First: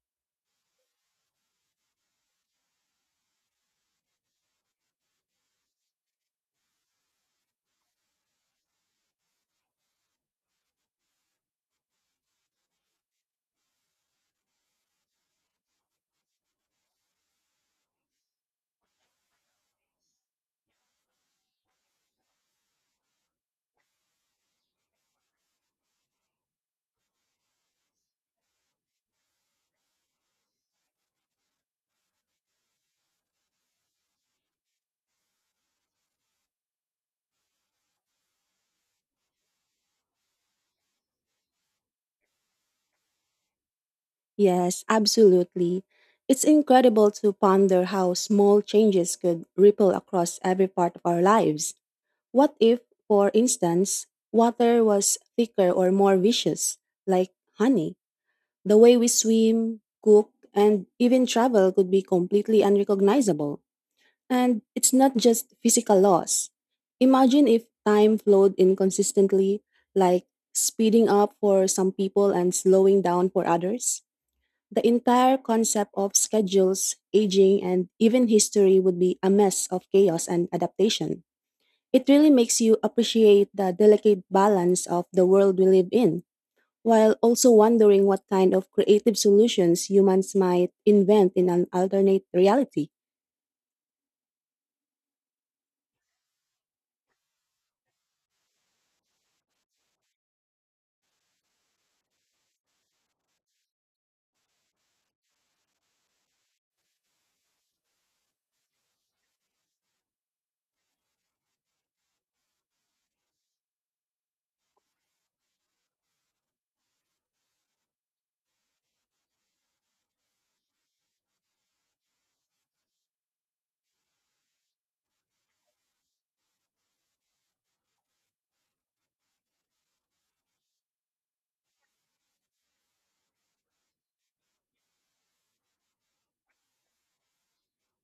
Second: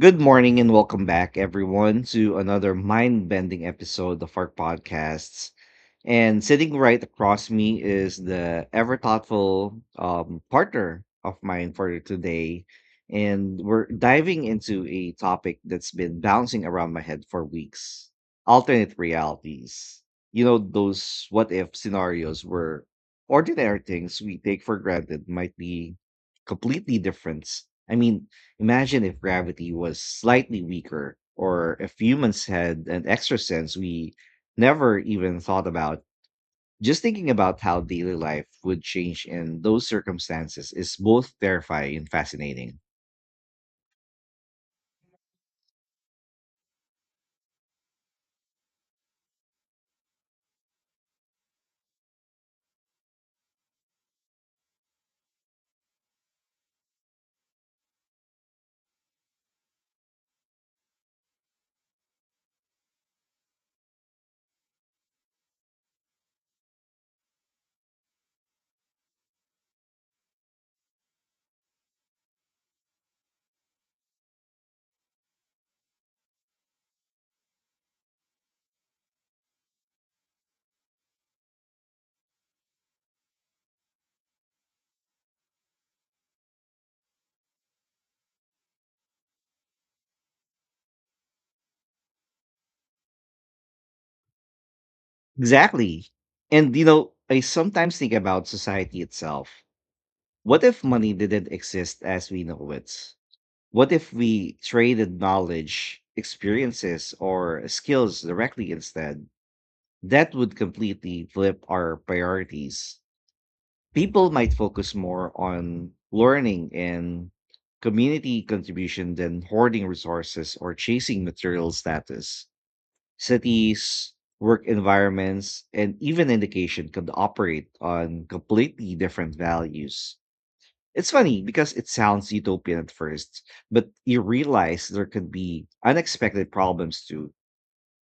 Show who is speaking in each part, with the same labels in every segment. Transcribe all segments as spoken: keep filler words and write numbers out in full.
Speaker 1: Good morning and welcome back, everyone, to another mind bending episode of our podcasts. And sitting right across me is the ever thoughtful um, partner of mine for today. And we're diving into a topic that's been bouncing around my head for weeks: alternate realities. You know, those what if scenarios where ordinary things we take for granted might be completely different. I mean, imagine if gravity was slightly weaker, or if humans had an extra sense we never even thought about. Just thinking about how daily life would change in those circumstances is both terrifying and fascinating.
Speaker 2: Yes, absolutely. It's incredible to ponder how small changes could ripple across every part of our lives. What if, for instance, water was thicker or more viscous, like honey? The way we swim, cook, and even travel could be completely unrecognizable. And it's not just physical loss. Imagine if time flowed inconsistently, like speeding up for some people and slowing down for others. The entire concept of schedules, aging, and even history would be a mess of chaos and adaptation. It really makes you appreciate the delicate balance of the world we live in, while also wondering what kind of creative solutions humans might invent in an alternate reality.
Speaker 1: Exactly. And you know, I sometimes think about society itself. What if money didn't exist as we know it? What if we traded knowledge, experiences, or skills directly instead? That would completely flip our priorities. People might focus more on learning and community contribution than hoarding resources or chasing material status. Cities, work environments, and even education could operate on completely different values. It's funny because it sounds utopian at first, but you realize there could be unexpected problems too.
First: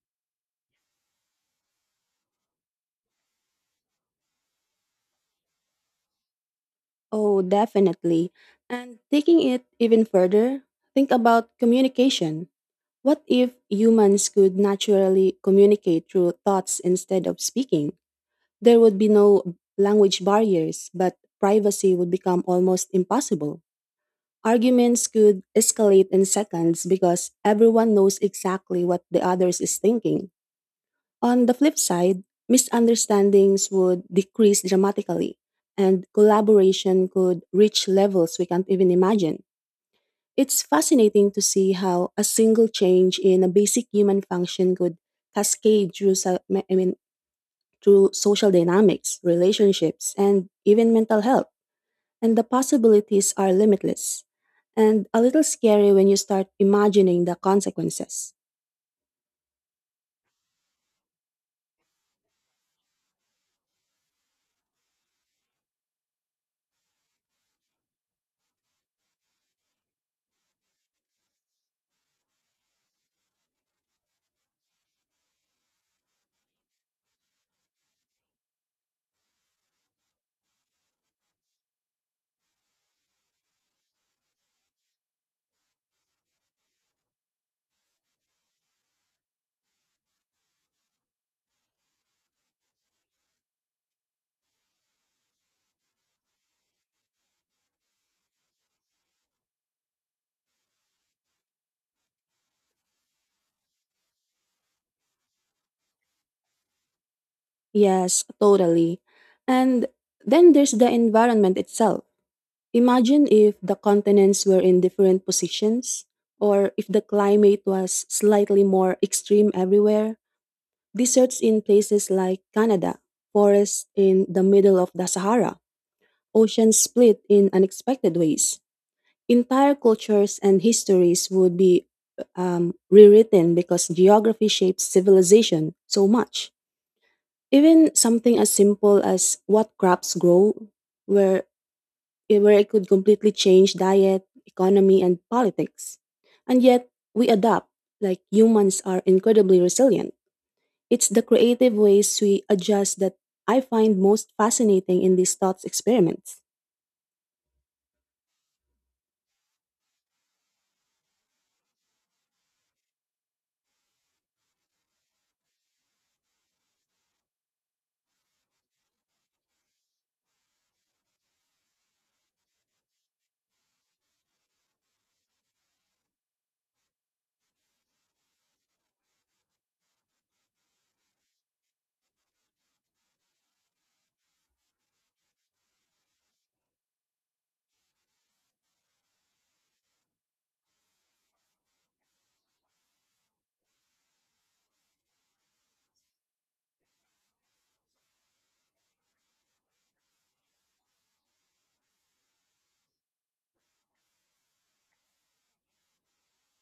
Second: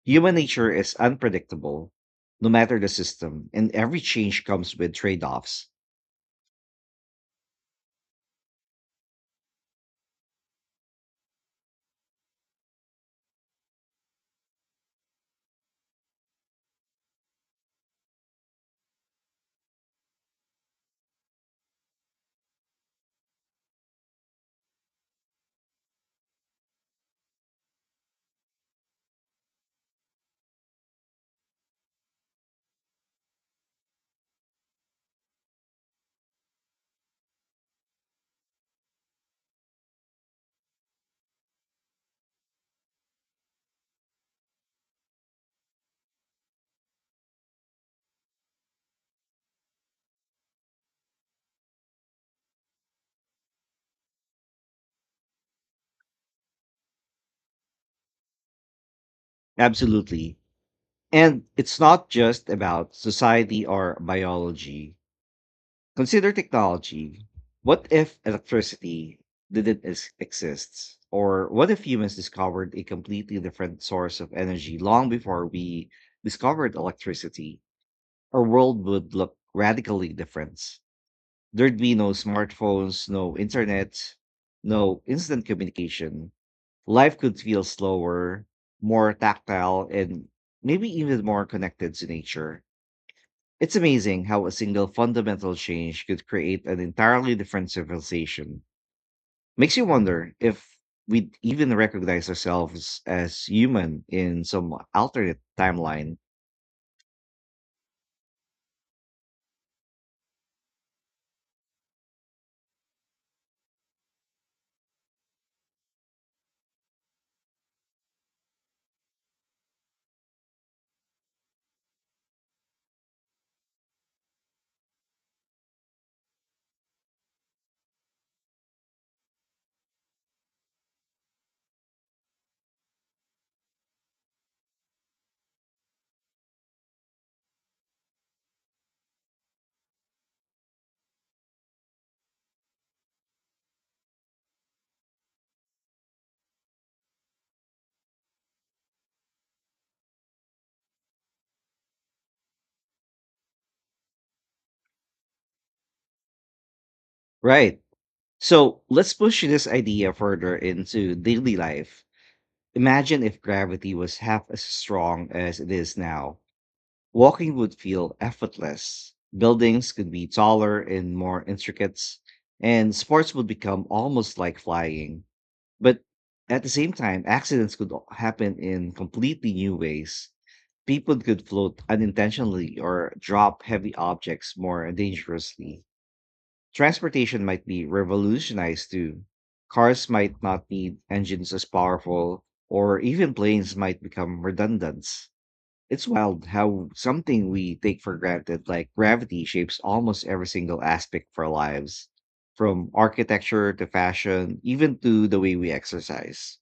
Speaker 1: Human nature is unpredictable, no matter the system, and every change comes with trade offs.
Speaker 2: Oh, definitely. And taking it even further, think about communication. What if humans could naturally communicate through thoughts instead of speaking? There would be no language barriers, but privacy would become almost impossible. Arguments could escalate in seconds because everyone knows exactly what the others is thinking. On the flip side, misunderstandings would decrease dramatically, and collaboration could reach levels we can't even imagine. It's fascinating to see how a single change in a basic human function could cascade through, so- I mean, through social dynamics, relationships, and even mental health. And the possibilities are limitless and a little scary when you start imagining the consequences.
Speaker 1: Absolutely. And it's not just about society or biology. Consider technology. What if electricity didn't ex- exist? Or what if humans discovered a completely different source of energy long before we discovered electricity? Our world would look radically different. There'd be no smartphones, no internet, no instant communication. Life could feel slower, more tactile, and maybe even more connected to nature. It's amazing how a single fundamental change could create an entirely different civilization. Makes you wonder if we'd even recognize ourselves as human in some alternate timeline.
Speaker 2: Yes, totally. And then there's the environment itself. Imagine if the continents were in different positions, or if the climate was slightly more extreme everywhere. Deserts in places like Canada, forests in the middle of the Sahara, oceans split in unexpected ways. Entire cultures and histories would be um, rewritten because geography shapes civilization so much. Even something as simple as what crops grow, where, where it could completely change diet, economy, and politics. And yet, we adapt, like humans are incredibly resilient. It's the creative ways we adjust that I find most fascinating in these thoughts experiments.
Speaker 1: Right. So let's push this idea further into daily life. Imagine if gravity was half as strong as it is now. Walking would feel effortless. Buildings could be taller and more intricate, and sports would become almost like flying. But at the same time, accidents could o- happen in completely new ways. People could float unintentionally or drop heavy objects more dangerously. Transportation might be revolutionized too. Cars might not need engines as powerful, or even planes might become redundant. It's wild how something we take for granted, like gravity, shapes almost every single aspect of our lives, from architecture to fashion, even to the way we exercise.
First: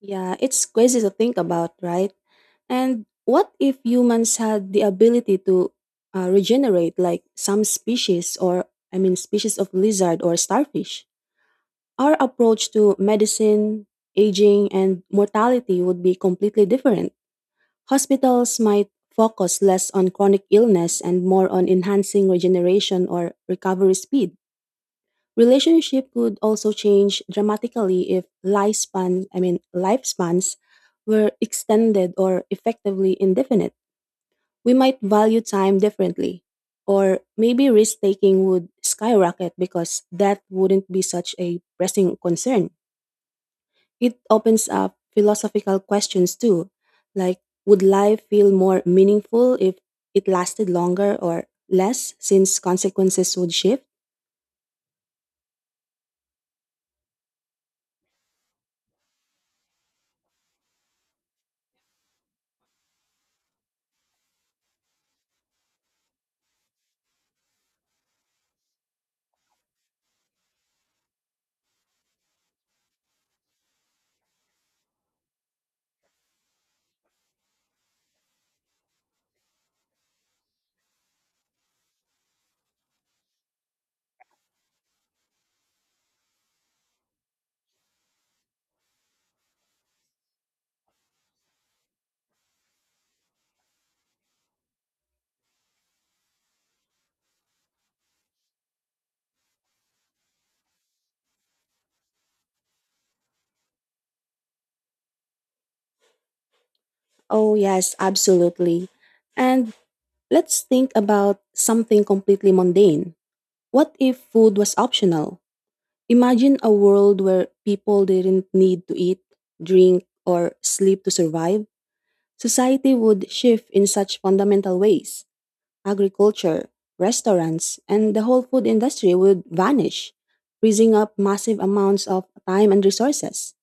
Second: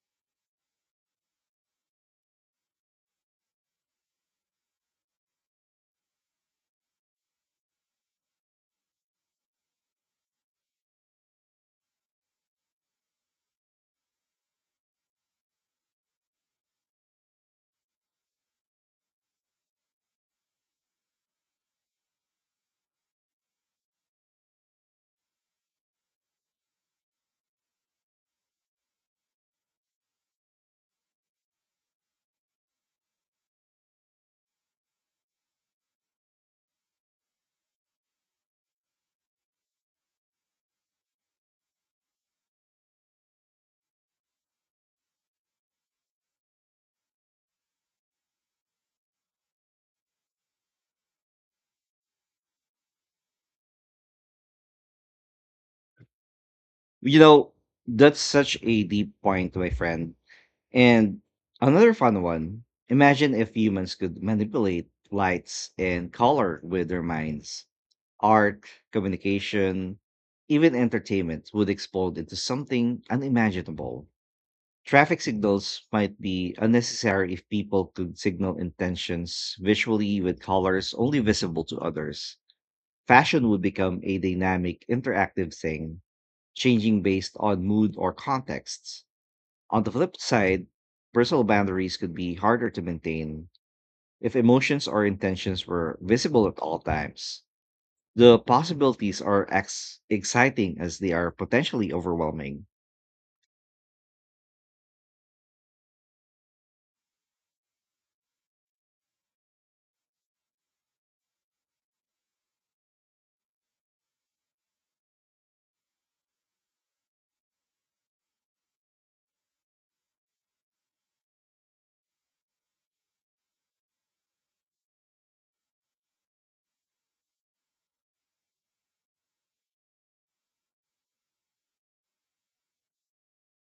Speaker 2: Yeah, it's crazy to think about, right? And what if humans had the ability to uh, regenerate, like some species, or I mean, species of lizard or starfish? Our approach to medicine, aging, and mortality would be completely different. Hospitals might focus less on chronic illness and more on enhancing regeneration or recovery speed. Relationship could also change dramatically if lifespan, I mean, lifespans were extended or effectively indefinite we might value time differently. Or maybe risk taking would skyrocket because that wouldn't be such a pressing concern. It opens up philosophical questions too, like would life feel more meaningful if it lasted longer or less since consequences would shift?
Speaker 1: You know, that's such a deep point, my friend. And another fun one: imagine if humans could manipulate lights and color with their minds. Art, communication, even entertainment would explode into something unimaginable. Traffic signals might be unnecessary if people could signal intentions visually with colors only visible to others. Fashion would become a dynamic, interactive thing, changing based on mood or contexts. On the flip side, personal boundaries could be harder to maintain if emotions or intentions were visible at all times. The possibilities are ex- exciting as they are potentially overwhelming.
Speaker 2: Oh, yes, absolutely. And let's think about something completely mundane. What if food was optional? Imagine a world where people didn't need to eat, drink, or sleep to survive. Society would shift in such fundamental ways. Agriculture, restaurants, and the whole food industry would vanish, freezing up massive amounts of time and resources.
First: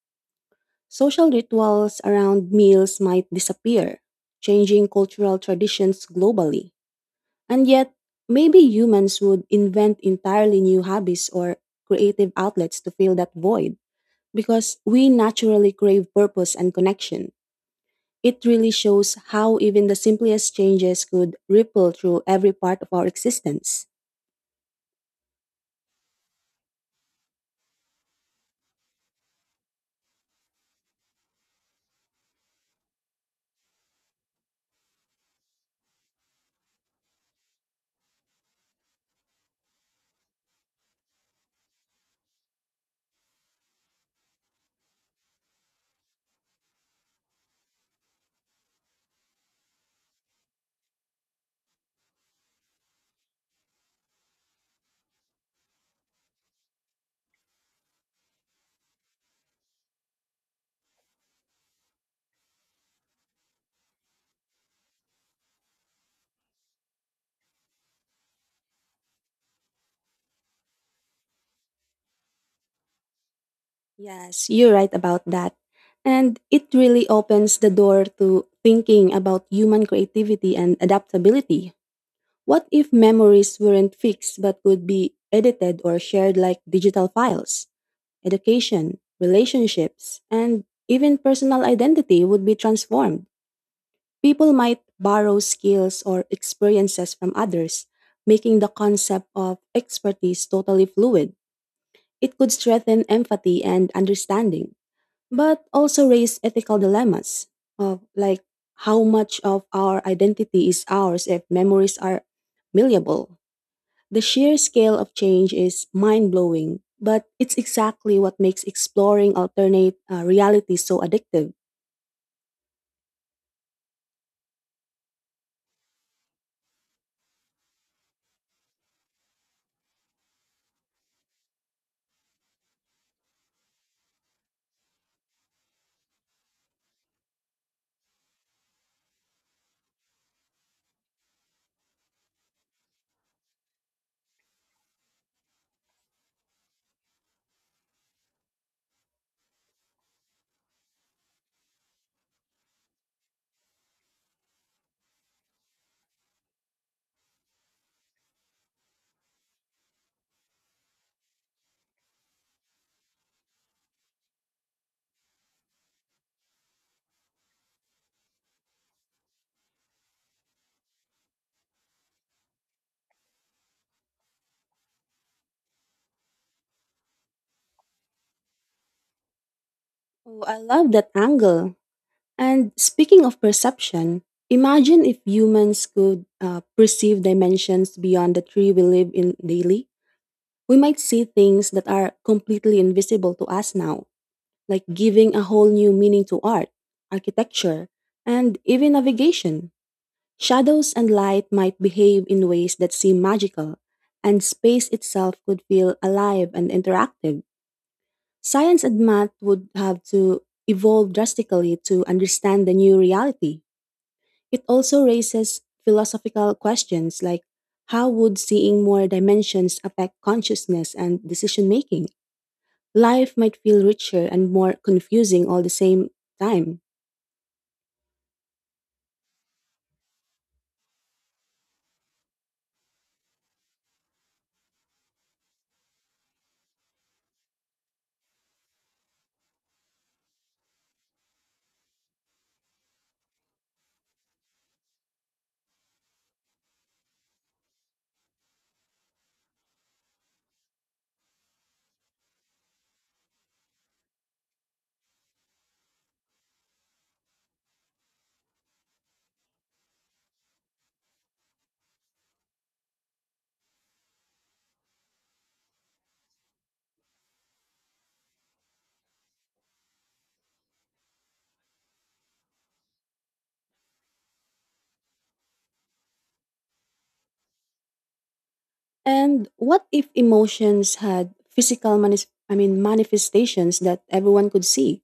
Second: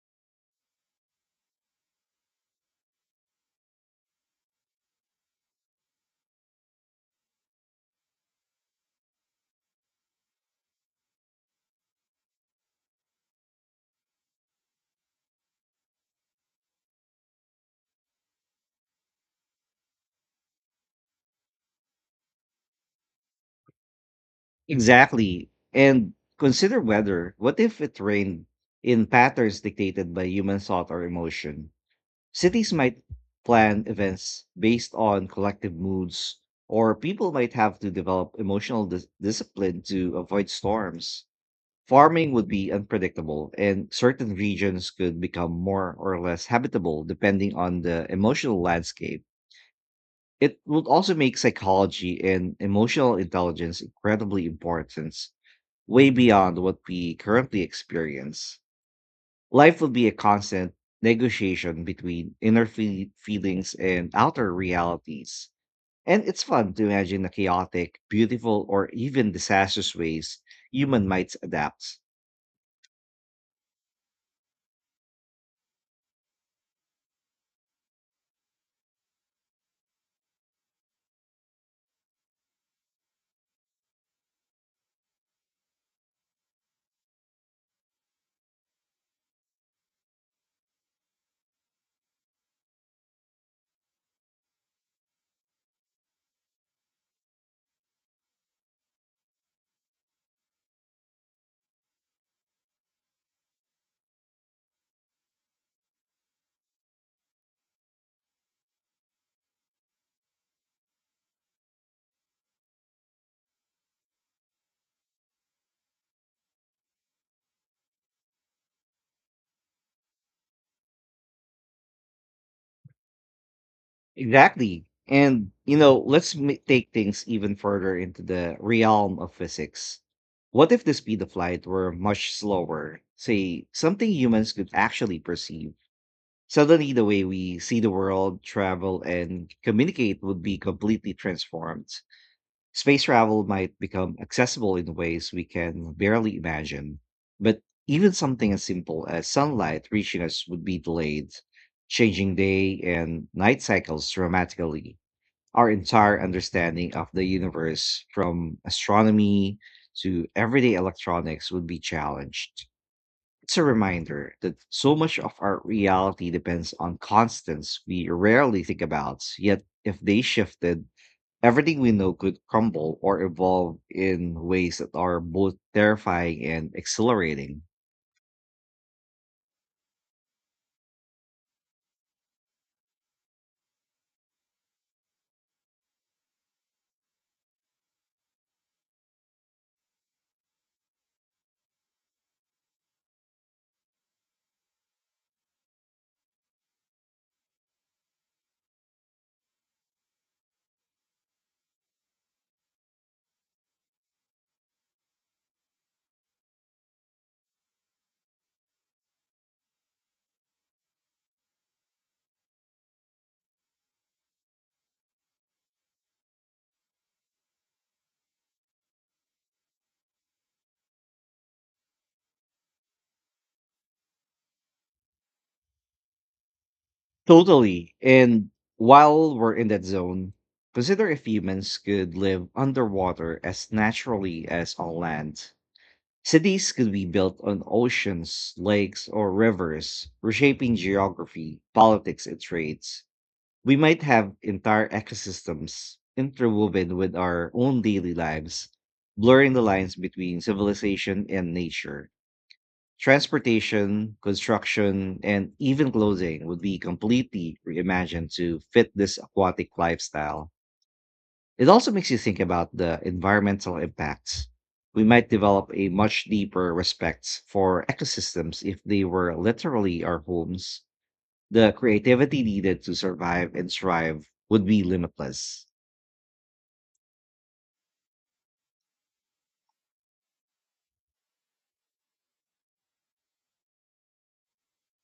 Speaker 2: Social rituals around meals might disappear, changing cultural traditions globally. And yet, maybe humans would invent entirely new hobbies or creative outlets to fill that void because we naturally crave purpose and connection. It really shows how even the simplest changes could ripple through every part of our existence.
Speaker 1: Exactly. And consider weather. What if it rained in patterns dictated by human thought or emotion? Cities might plan events based on collective moods, or people might have to develop emotional dis- discipline to avoid storms. Farming would be unpredictable, and certain regions could become more or less habitable depending on the emotional landscape. It would also make psychology and emotional intelligence incredibly important, way beyond what we currently experience. Life will be a constant negotiation between inner fe- feelings and outer realities. And it's fun to imagine the chaotic, beautiful, or even disastrous ways human might adapt.
Speaker 2: Yes, you're right about that. And it really opens the door to thinking about human creativity and adaptability. What if memories weren't fixed but could be edited or shared like digital files? Education, relationships, and even personal identity would be transformed. People might borrow skills or experiences from others, making the concept of expertise totally fluid. It could strengthen empathy and understanding, but also raise ethical dilemmas of like how much of our identity is ours if memories are malleable. The sheer scale of change is mind blowing, but it's exactly what makes exploring alternate uh, realities so addictive.
Speaker 1: Exactly. And, you know, let's ma- take things even further into the realm of physics. What if the speed of light were much slower? Say, something humans could actually perceive. Suddenly, the way we see the world, travel, and communicate would be completely transformed. Space travel might become accessible in ways we can barely imagine, but even something as simple as sunlight reaching us would be delayed, changing day and night cycles dramatically. Our entire understanding of the universe, from astronomy to everyday electronics, would be challenged. It's a reminder that so much of our reality depends on constants we rarely think about, yet, if they shifted, everything we know could crumble or evolve in ways that are both terrifying and exhilarating.
Speaker 2: Oh, I love that angle. And speaking of perception, imagine if humans could uh, perceive dimensions beyond the three we live in daily. We might see things that are completely invisible to us now, like giving a whole new meaning to art, architecture, and even navigation. Shadows and light might behave in ways that seem magical, and space itself could feel alive and interactive. Science and math would have to evolve drastically to understand the new reality. It also raises philosophical questions like how would seeing more dimensions affect consciousness and decision making? Life might feel richer and more confusing all the same time.
Speaker 1: Totally. And while we're in that zone, consider if humans could live underwater as naturally as on land. Cities could be built on oceans, lakes, or rivers, reshaping geography, politics, and trades. We might have entire ecosystems interwoven with our own daily lives, blurring the lines between civilization and nature. Transportation, construction, and even clothing would be completely reimagined to fit this aquatic lifestyle. It also makes you think about the environmental impacts. We might develop a much deeper respect for ecosystems if they were literally our homes. The creativity needed to survive and thrive would be limitless.
Speaker 2: And what if emotions had physical manis- I mean manifestations that everyone could see?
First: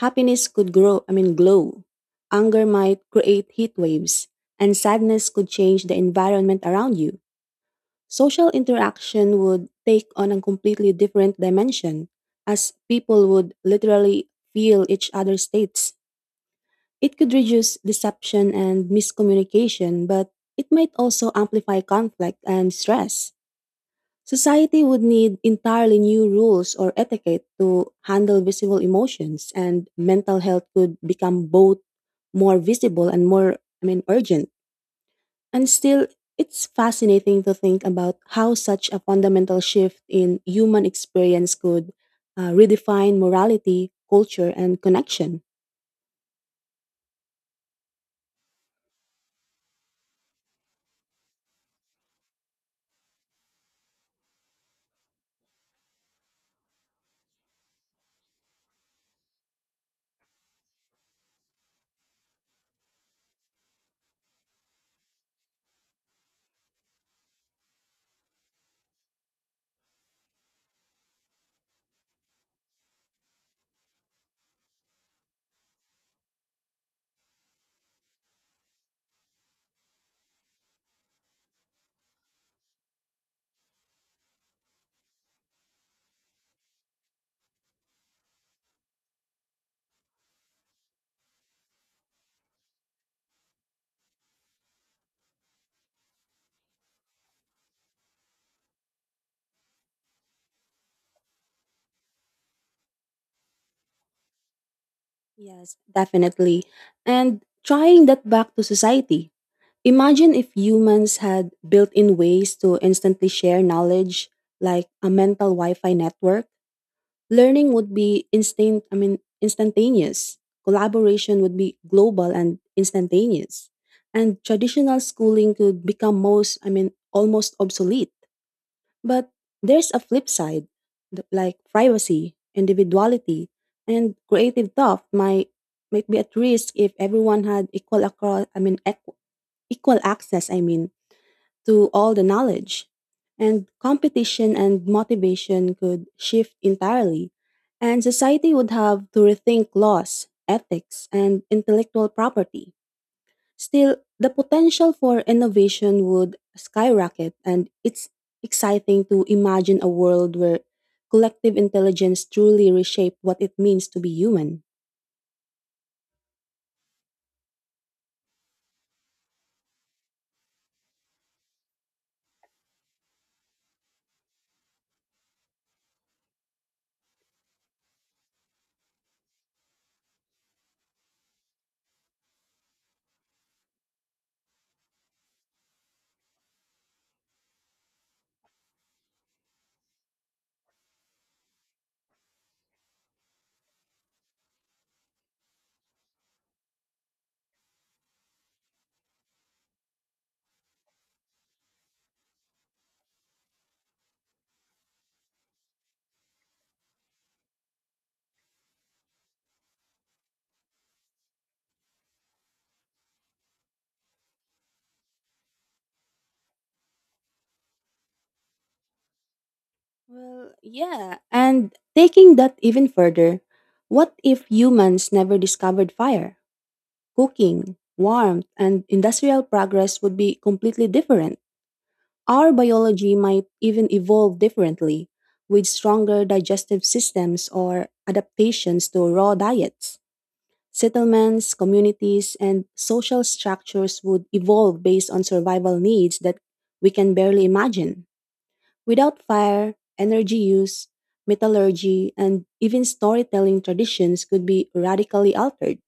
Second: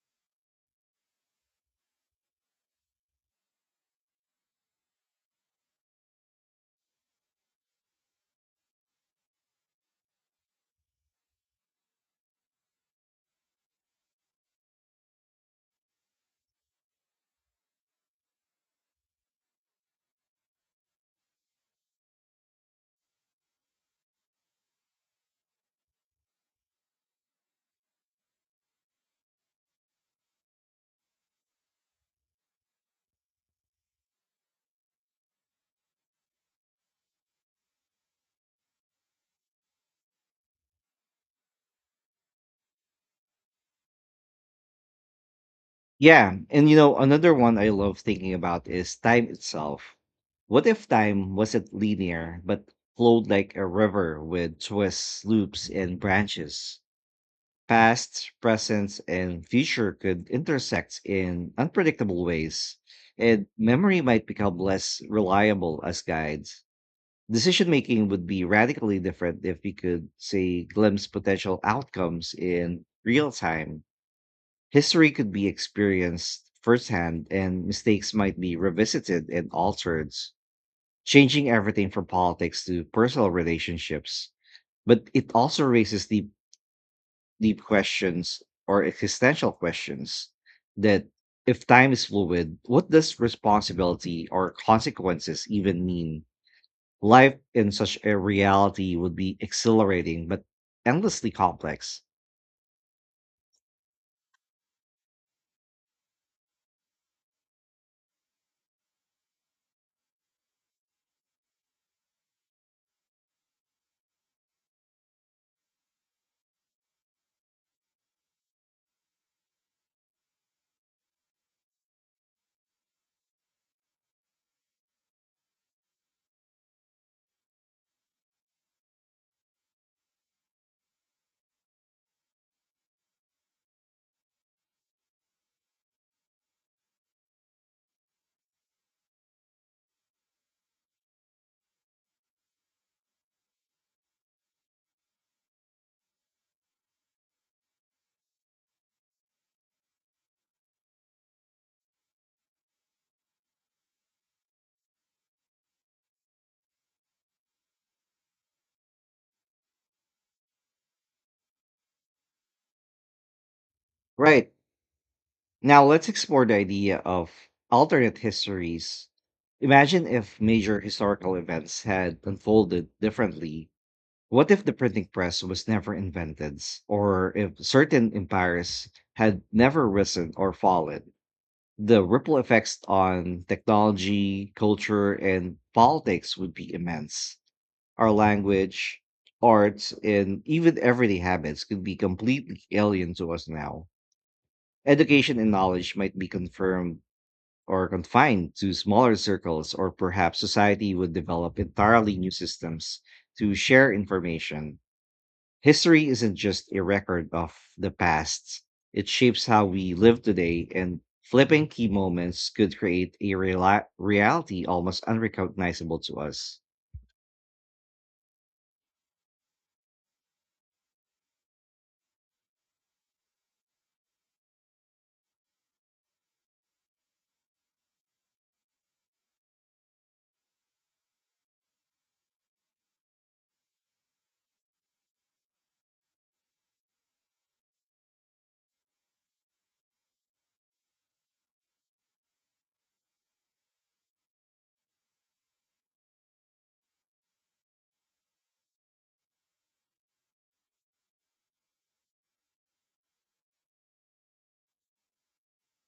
Speaker 2: Happiness could grow, I mean glow. Anger might create heat waves, and sadness could change the environment around you. Social interaction would take on a completely different dimension, as people would literally feel each other's states. It could reduce deception and miscommunication, but it might also amplify conflict and stress. Society would need entirely new rules or etiquette to handle visible emotions, and mental health could become both more visible and more, I mean, urgent. And still, it's fascinating to think about how such a fundamental shift in human experience could uh, redefine morality, culture, and connection.
Speaker 1: Yeah, and you know, another one I love thinking about is time itself. What if time wasn't linear but flowed like a river with twists, loops, and branches? Past, present, and future could intersect in unpredictable ways, and memory might become less reliable as guides. Decision making would be radically different if we could, say, glimpse potential outcomes in real time. History could be experienced firsthand, and mistakes might be revisited and altered, changing everything from politics to personal relationships. But it also raises deep, deep questions, or existential questions, that if time is fluid, what does responsibility or consequences even mean? Life in such a reality would be exhilarating but endlessly complex.
Speaker 2: Yes, definitely. And trying that back to society. Imagine if humans had built in ways to instantly share knowledge, like a mental Wi Fi network. Learning would be instant, I mean, instantaneous. Collaboration would be global and instantaneous. And traditional schooling could become most, I mean, almost obsolete. But there's a flip side, th- like privacy, individuality, and creative thought might might be at risk if everyone had equal across, I mean, equ- equal access, I mean to all the knowledge. And competition and motivation could shift entirely, and society would have to rethink laws, ethics, and intellectual property. Still, the potential for innovation would skyrocket, and it's exciting to imagine a world where collective intelligence truly reshaped what it means to be
Speaker 1: Right.
Speaker 2: human.
Speaker 1: Now let's explore the idea of alternate histories. Imagine if major historical events had unfolded differently. What if the printing press was never invented, or if certain empires had never risen or fallen? The ripple effects on technology, culture, and politics would be immense. Our language, arts, and even everyday habits could be completely alien to us now. Education and knowledge might be confirmed or confined to smaller circles, or perhaps society would develop entirely new systems to share information. History isn't just a record of the past, it shapes how we live today, and flipping key moments could create a reali- reality almost unrecognizable to us.
Speaker 2: Well, yeah, and taking that even further, what if humans never discovered fire? Cooking, warmth, and industrial progress would be completely different. Our biology might even evolve differently, with stronger digestive systems or adaptations to raw diets. Settlements, communities, and social structures would evolve based on survival needs that we can barely imagine. Without fire, energy use, metallurgy, and even storytelling traditions could be radically altered.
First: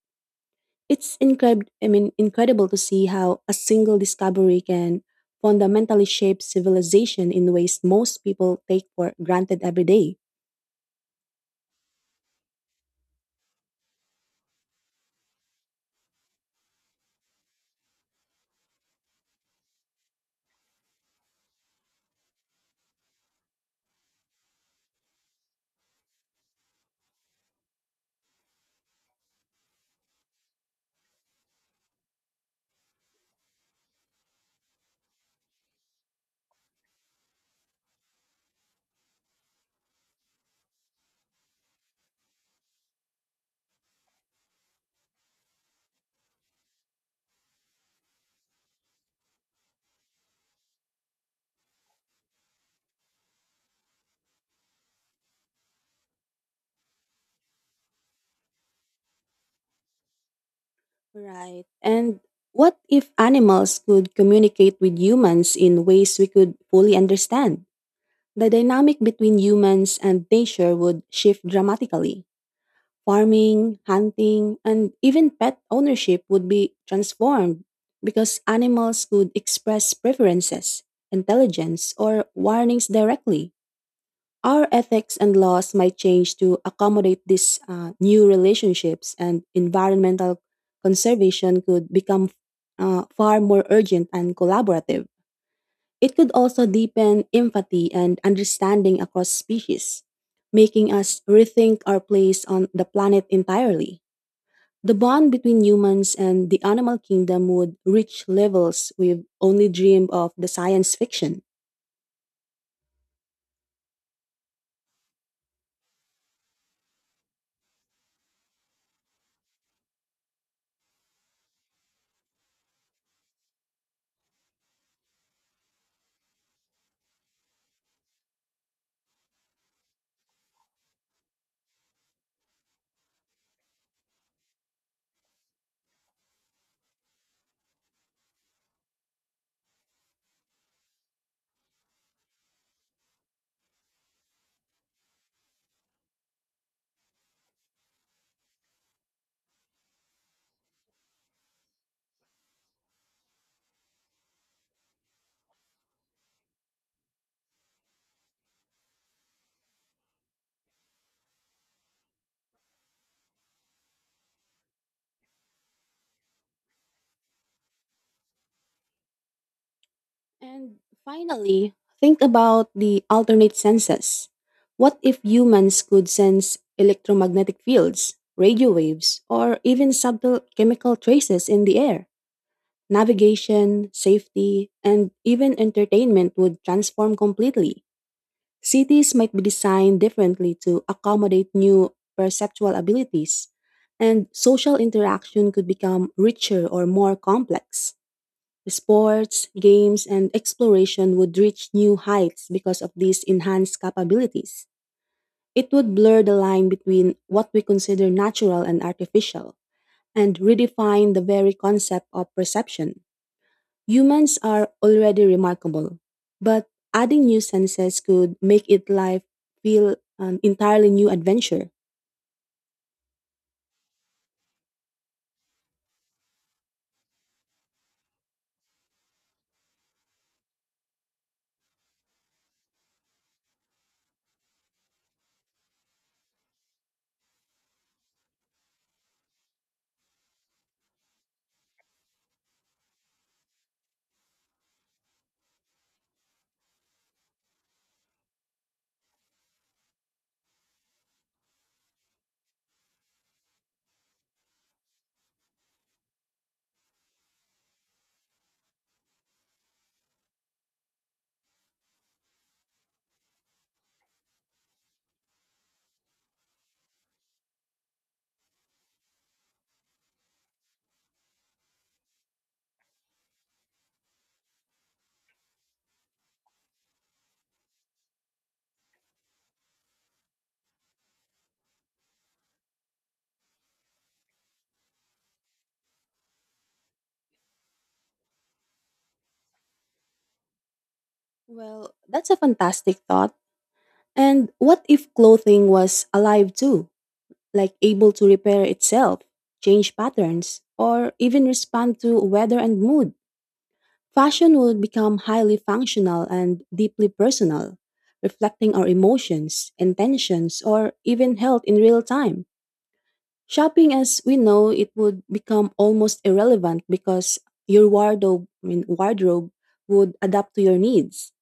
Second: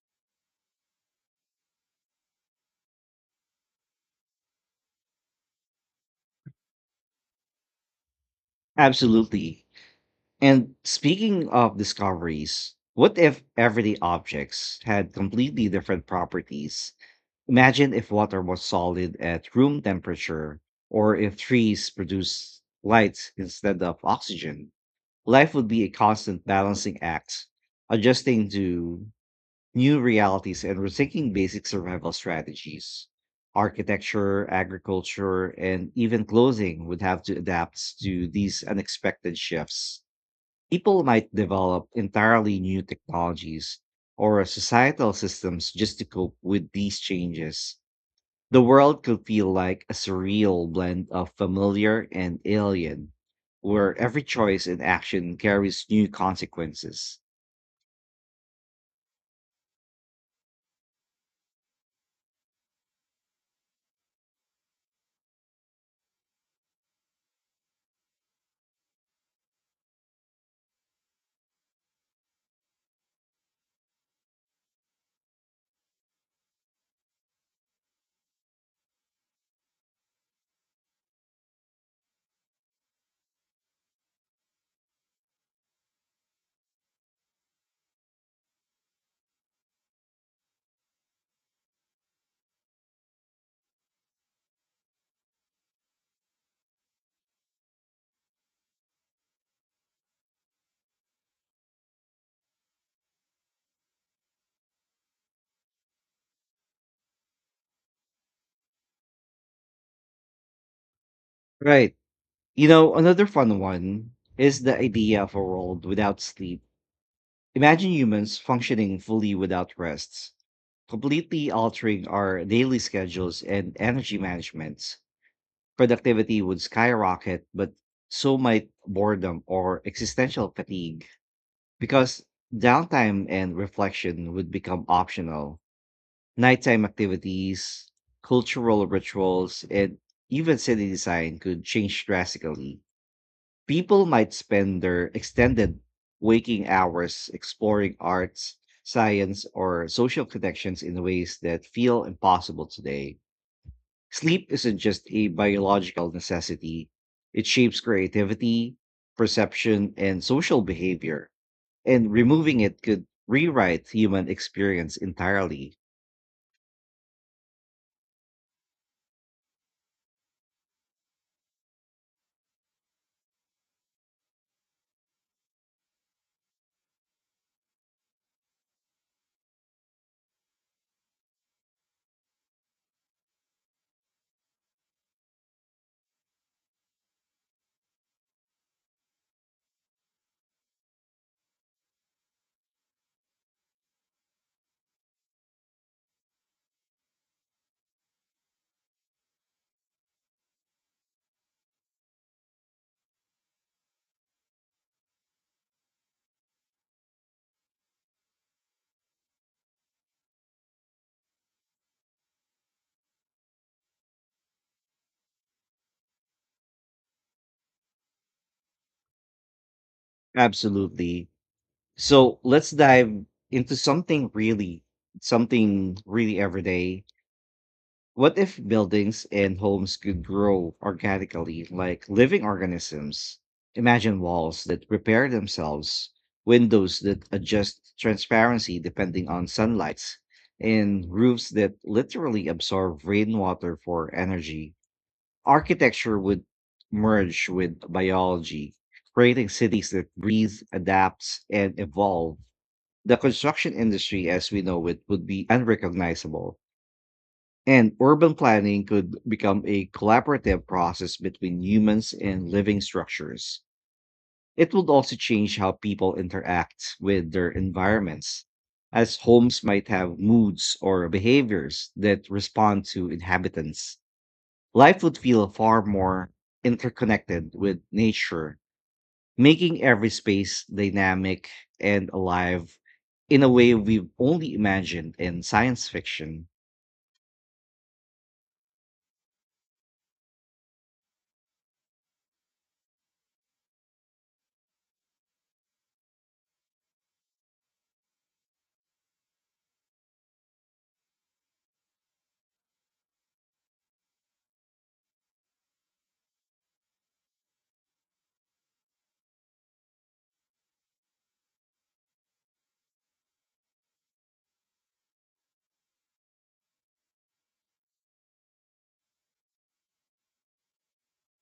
Speaker 2: It's incred- I mean, incredible to see how a single discovery can fundamentally shape civilization in ways most people take for granted
Speaker 1: Absolutely.
Speaker 2: every day.
Speaker 1: And speaking of discoveries, what if everyday objects had completely different properties? Imagine if water was solid at room temperature, or if trees produce light instead of oxygen. Life would be a constant balancing act, adjusting to new realities and rethinking basic survival strategies. Architecture, agriculture, and even clothing would have to adapt to these unexpected shifts. People might develop entirely new technologies or societal systems just to cope with these changes. The world could feel like a surreal blend of familiar and alien, where every choice and action carries new consequences.
Speaker 2: Right. And what if animals could communicate with humans in ways we could fully understand? The dynamic between humans and nature would shift dramatically. Farming, hunting, and even pet ownership would be transformed because animals could express preferences, intelligence, or warnings directly. Our ethics and laws might change to accommodate these uh, new relationships, and environmental conservation could become uh, far more urgent and collaborative. It could also deepen empathy and understanding across species, making us rethink our place on the planet entirely. The bond between humans and the animal kingdom would reach levels we've only dreamed of the science fiction.
Speaker 1: Right. You know, another fun one is the idea of a world without sleep. Imagine humans functioning fully without rests, completely altering our daily schedules and energy management. Productivity would skyrocket, but so might boredom or existential fatigue because downtime and reflection would become optional. Nighttime activities, cultural rituals, and even city design could change drastically. People might spend their extended waking hours exploring arts, science, or social connections in ways that feel impossible today. Sleep isn't just a biological necessity, it shapes creativity, perception, and social behavior, and removing it could rewrite human experience entirely.
Speaker 2: And finally, think about the alternate senses. What if humans could sense electromagnetic fields, radio waves, or even subtle chemical traces in the air? Navigation, safety, and even entertainment would transform completely. Cities might be designed differently to accommodate new perceptual abilities, and social interaction could become richer or more complex. Sports, games, and exploration would reach new heights because of these enhanced capabilities. It would blur the line between what we consider natural and artificial, and redefine the very concept of perception. Humans are already remarkable, but adding new senses could make it life feel an entirely new
Speaker 1: Absolutely.
Speaker 2: adventure.
Speaker 1: So let's dive into something really, something really everyday. What if buildings and homes could grow organically, like living organisms? Imagine walls that repair themselves, windows that adjust transparency depending on sunlight, and roofs that literally absorb rainwater for energy. Architecture would merge with biology, creating cities that breathe, adapt, and evolve. The construction industry as we know it would be unrecognizable, and urban planning could become a collaborative process between humans and living structures. It would also change how people interact with their environments, as homes might have moods or behaviors that respond to inhabitants. Life would feel far more interconnected with nature, making every space dynamic and alive in a way we've only imagined in science fiction.
Speaker 2: Well, that's a fantastic thought. And what if clothing was alive too, like able to repair itself, change patterns, or even respond to weather and mood? Fashion would become highly functional and deeply personal, reflecting our emotions, intentions, or even health in real time. Shopping as we know it would become almost irrelevant because your wardrobe, I mean, wardrobe would adapt to your needs.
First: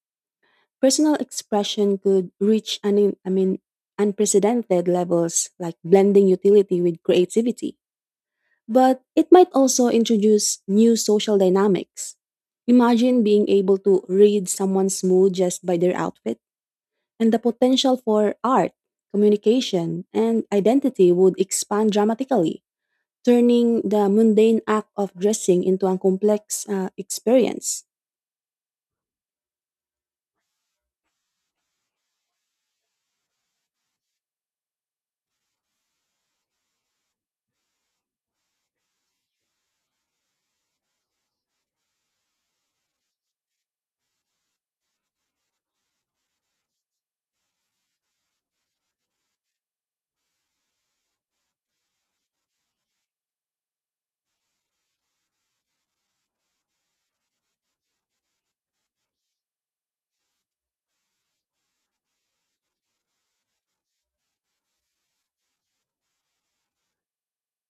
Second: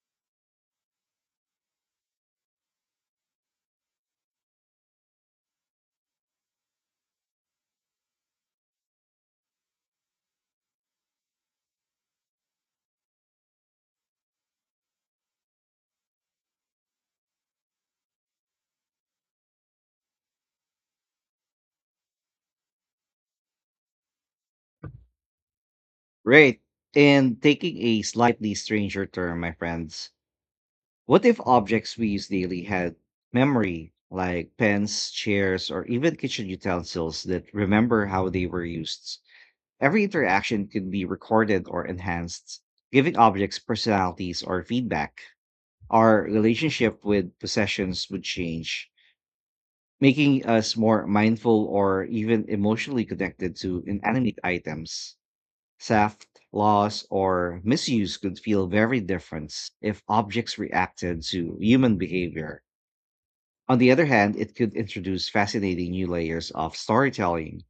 Speaker 2: Personal expression could reach an, I mean, unprecedented levels like blending utility with creativity. But it might also introduce new social dynamics. Imagine being able to read someone's mood just by their outfit, and the potential for art, communication, and identity would expand dramatically turning the mundane act of dressing into a
Speaker 1: Right.
Speaker 2: complex uh,
Speaker 1: And taking
Speaker 2: experience.
Speaker 1: a slightly stranger turn, my friends, what if objects we use daily had memory, like pens, chairs, or even kitchen utensils that remember how they were used? Every interaction could be recorded or enhanced, giving objects personalities or feedback. Our relationship with possessions would change, making us more mindful or even emotionally connected to inanimate items. Theft, loss, or misuse could feel very different if objects reacted to human behavior. On the other hand, it could introduce fascinating new layers of storytelling,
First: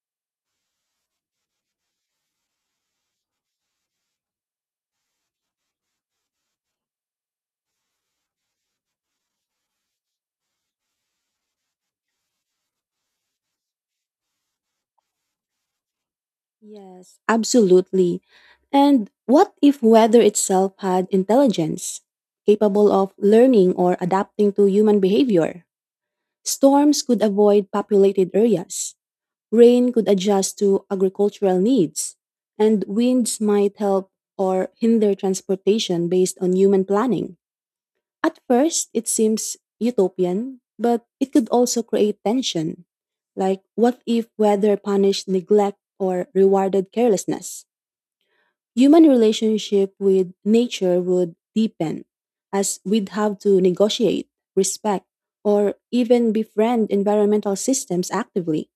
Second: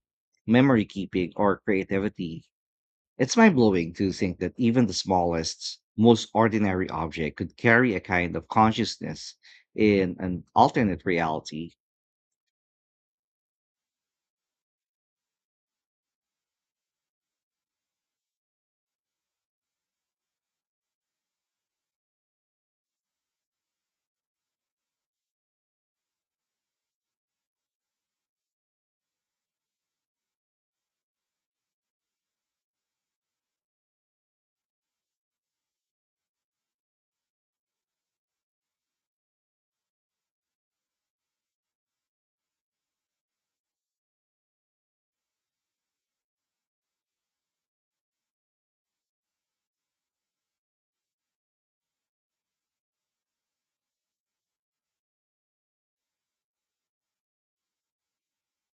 Speaker 1: memory keeping, or creativity. It's mind blowing to think that even the smallest, most ordinary object could carry a kind of consciousness in an alternate reality.
Speaker 2: Yes, absolutely. And what if weather itself had intelligence, capable of learning or adapting to human behavior? Storms could avoid populated areas, rain could adjust to agricultural needs, and winds might help or hinder transportation based on human planning. At first, it seems utopian, but it could also create tension. Like, what if weather punished neglect or rewarded carelessness? Human relationship with nature would deepen, as we'd have to negotiate, respect, or even befriend environmental systems actively.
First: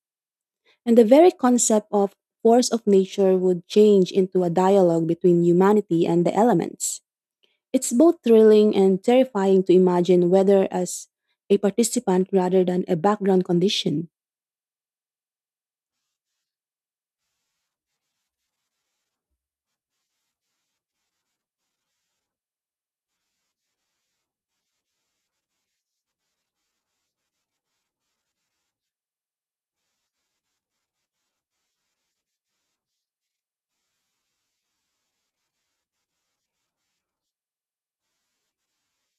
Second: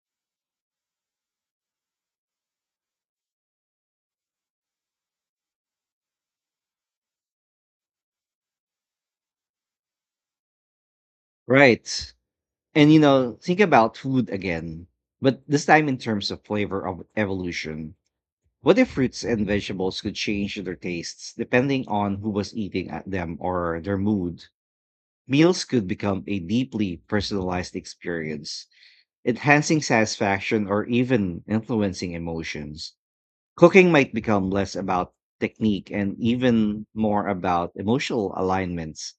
Speaker 2: And the very concept of force of nature would change into a dialogue between humanity and the elements. It's both thrilling and terrifying to imagine weather as a
Speaker 1: Right.
Speaker 2: participant rather than
Speaker 1: And
Speaker 2: a
Speaker 1: you know,
Speaker 2: background
Speaker 1: think about
Speaker 2: condition.
Speaker 1: food again, but this time in terms of flavor of evolution. What if fruits and vegetables could change their tastes depending on who was eating at them or their mood? Meals could become a deeply personalized experience, enhancing satisfaction or even influencing emotions. Cooking might become less about technique and even more about emotional alignments,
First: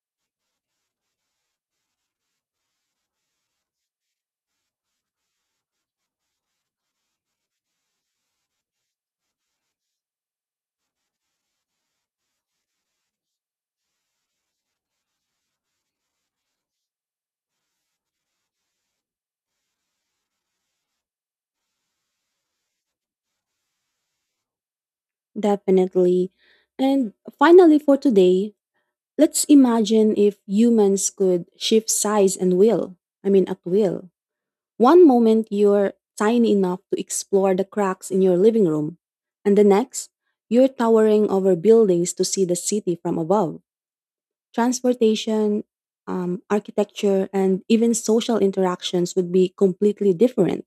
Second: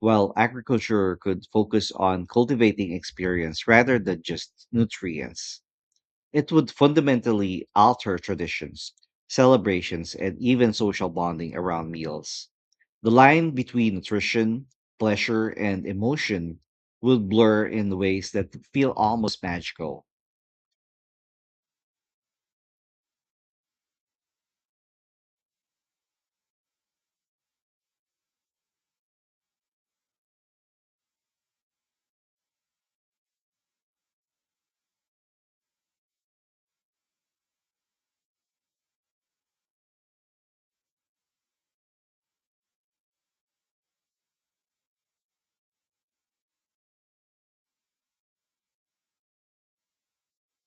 Speaker 1: while agriculture could focus on cultivating experience rather than just nutrients. It would fundamentally alter traditions, celebrations, and even social bonding around meals. The line between nutrition, pleasure, and emotion would blur in ways that feel almost magical.
Speaker 2: Definitely. And finally, for today, let's imagine if humans could shift size and will. I mean, at will. One moment you're tiny enough to explore the cracks in your living room, and the next, you're towering over buildings to see the city from above. Transportation, um, architecture, and even social interactions would be completely different.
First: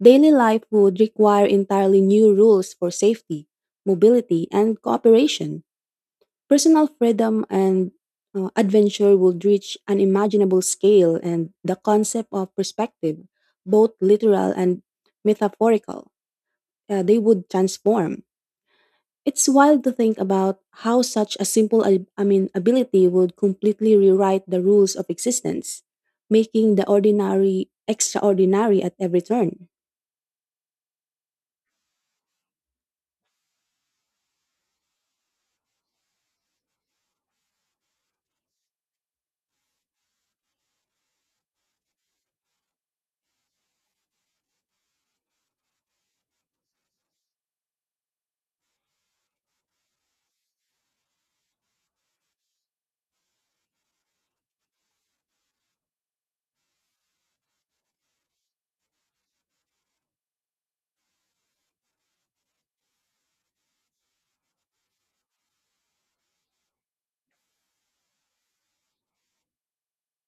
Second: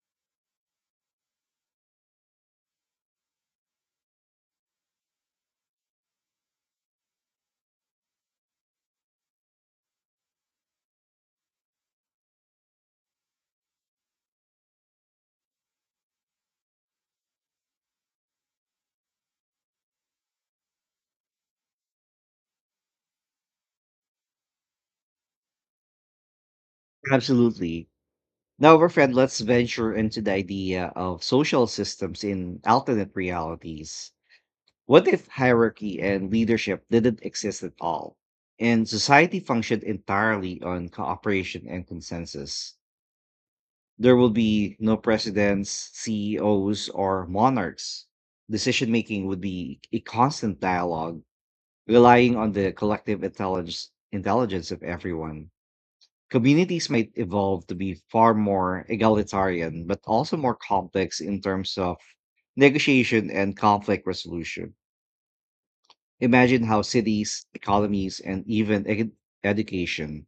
Speaker 2: Daily life would require entirely new rules for safety, mobility, and cooperation. Personal freedom and uh, adventure would reach an imaginable scale, and the concept of perspective, both literal and metaphorical, uh, they would transform. It's wild to think about how such a simple ab- I mean ability would completely rewrite the rules of existence, making the ordinary
Speaker 1: Absolutely. Now,
Speaker 2: extraordinary
Speaker 1: my
Speaker 2: at
Speaker 1: friend,
Speaker 2: every
Speaker 1: let's
Speaker 2: turn.
Speaker 1: venture into the idea of social systems in alternate realities. What if hierarchy and leadership didn't exist at all, and society functioned entirely on cooperation and consensus? There will be no presidents, C E Os, or monarchs. Decision making would be a constant dialogue, relying on the collective intelligence, intelligence of everyone. Communities might evolve to be far more egalitarian, but also more complex in terms of negotiation and conflict resolution. Imagine how cities, economies, and even ed- education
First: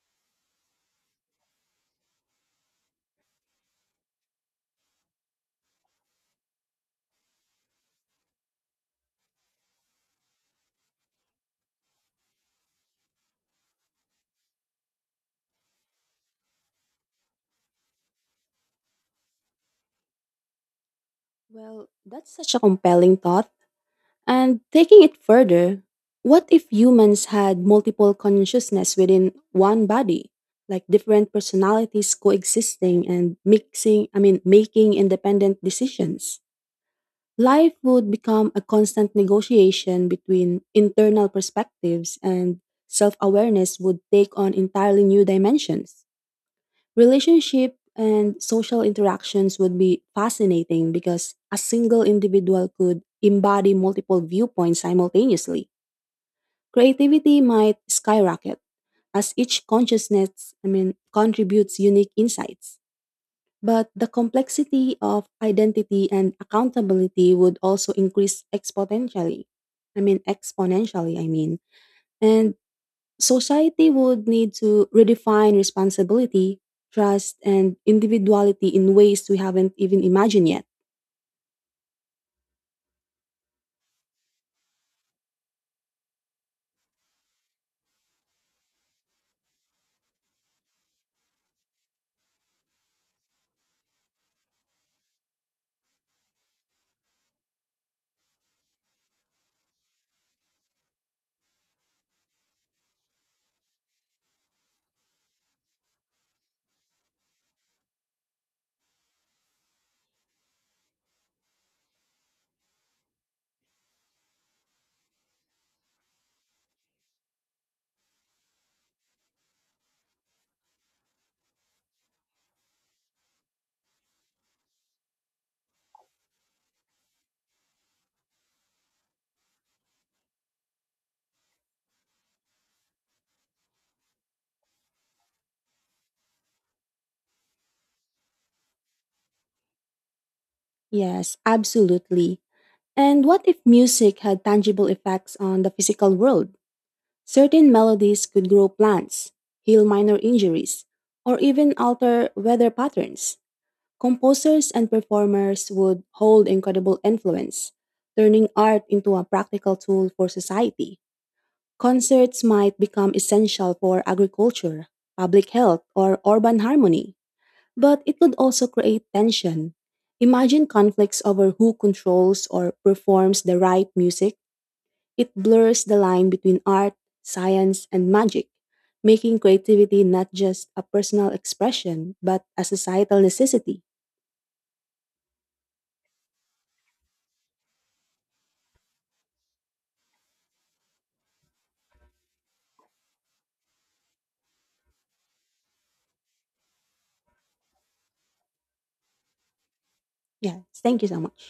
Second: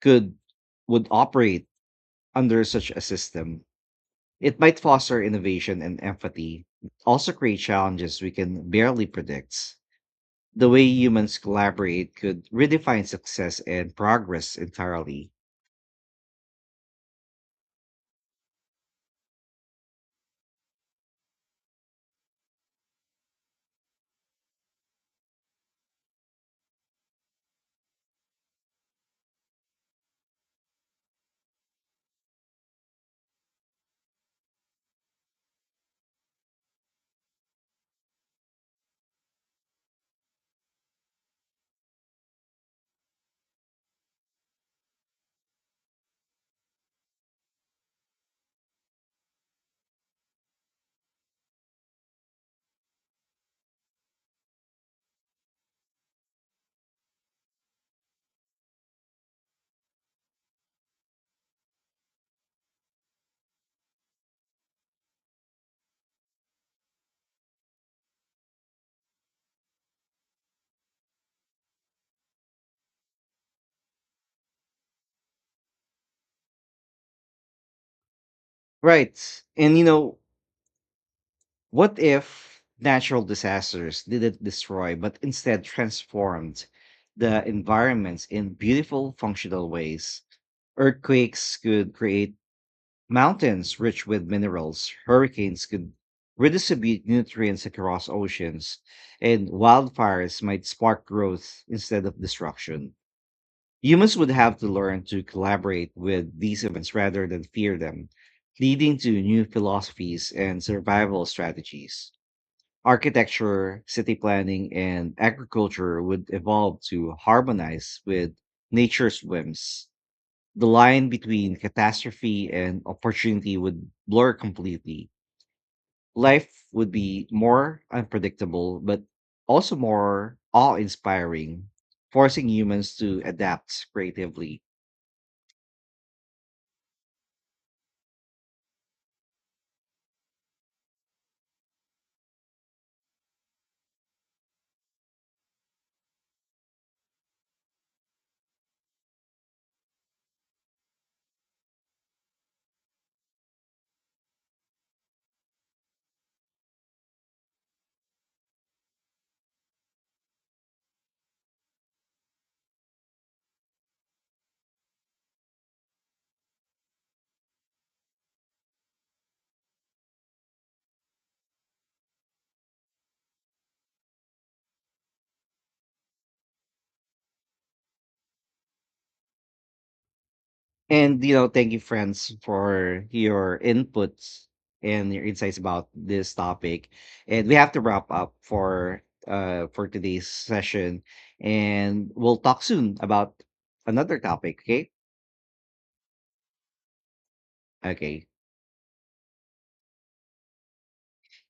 Speaker 1: could would operate under such a system. It might foster innovation and empathy, also create challenges we can barely predict. The way humans collaborate could redefine success and progress entirely.
Speaker 2: Well, that's such a compelling thought. And taking it further, what if humans had multiple consciousness within one body, like different personalities coexisting and mixing, I mean making independent decisions? Life would become a constant negotiation between internal perspectives, and self awareness would take on entirely new dimensions. Relationship and social interactions would be fascinating because a single individual could embody multiple viewpoints simultaneously. Creativity might skyrocket as each consciousness, I mean, contributes unique insights. But the complexity of identity and accountability would also increase exponentially. I mean, exponentially, I mean. And society would need to redefine responsibility, trust, and individuality in ways we
Speaker 1: Right.
Speaker 2: haven't
Speaker 1: And you
Speaker 2: even
Speaker 1: know,
Speaker 2: imagined yet.
Speaker 1: what if natural disasters didn't destroy but instead transformed the environments in beautiful, functional ways? Earthquakes could create mountains rich with minerals, hurricanes could redistribute nutrients across oceans, and wildfires might spark growth instead of destruction. Humans would have to learn to collaborate with these events rather than fear them, leading to new philosophies and survival strategies. Architecture, city planning, and agriculture would evolve to harmonize with nature's whims. The line between catastrophe and opportunity would blur completely. Life would be more unpredictable, but also more awe inspiring, forcing humans to adapt creatively.
Speaker 2: Yes, absolutely. And what if music had tangible effects on the physical world? Certain melodies could grow plants, heal minor injuries, or even alter weather patterns. Composers and performers would hold incredible influence, turning art into a practical tool for society. Concerts might become essential for agriculture, public health, or urban harmony, but it could also create tension. Imagine conflicts over who controls or performs the right music. It blurs the line between art, science, and magic, making creativity not just a
Speaker 1: And,
Speaker 2: personal
Speaker 1: you know, thank you,
Speaker 2: expression,
Speaker 1: friends,
Speaker 2: but a
Speaker 1: for
Speaker 2: societal
Speaker 1: your
Speaker 2: necessity.
Speaker 1: inputs and your insights about this topic. And we have to wrap up for uh for today's session, and we'll talk soon about another topic. Okay? Okay.
Speaker 2: Yes. Thank you so much.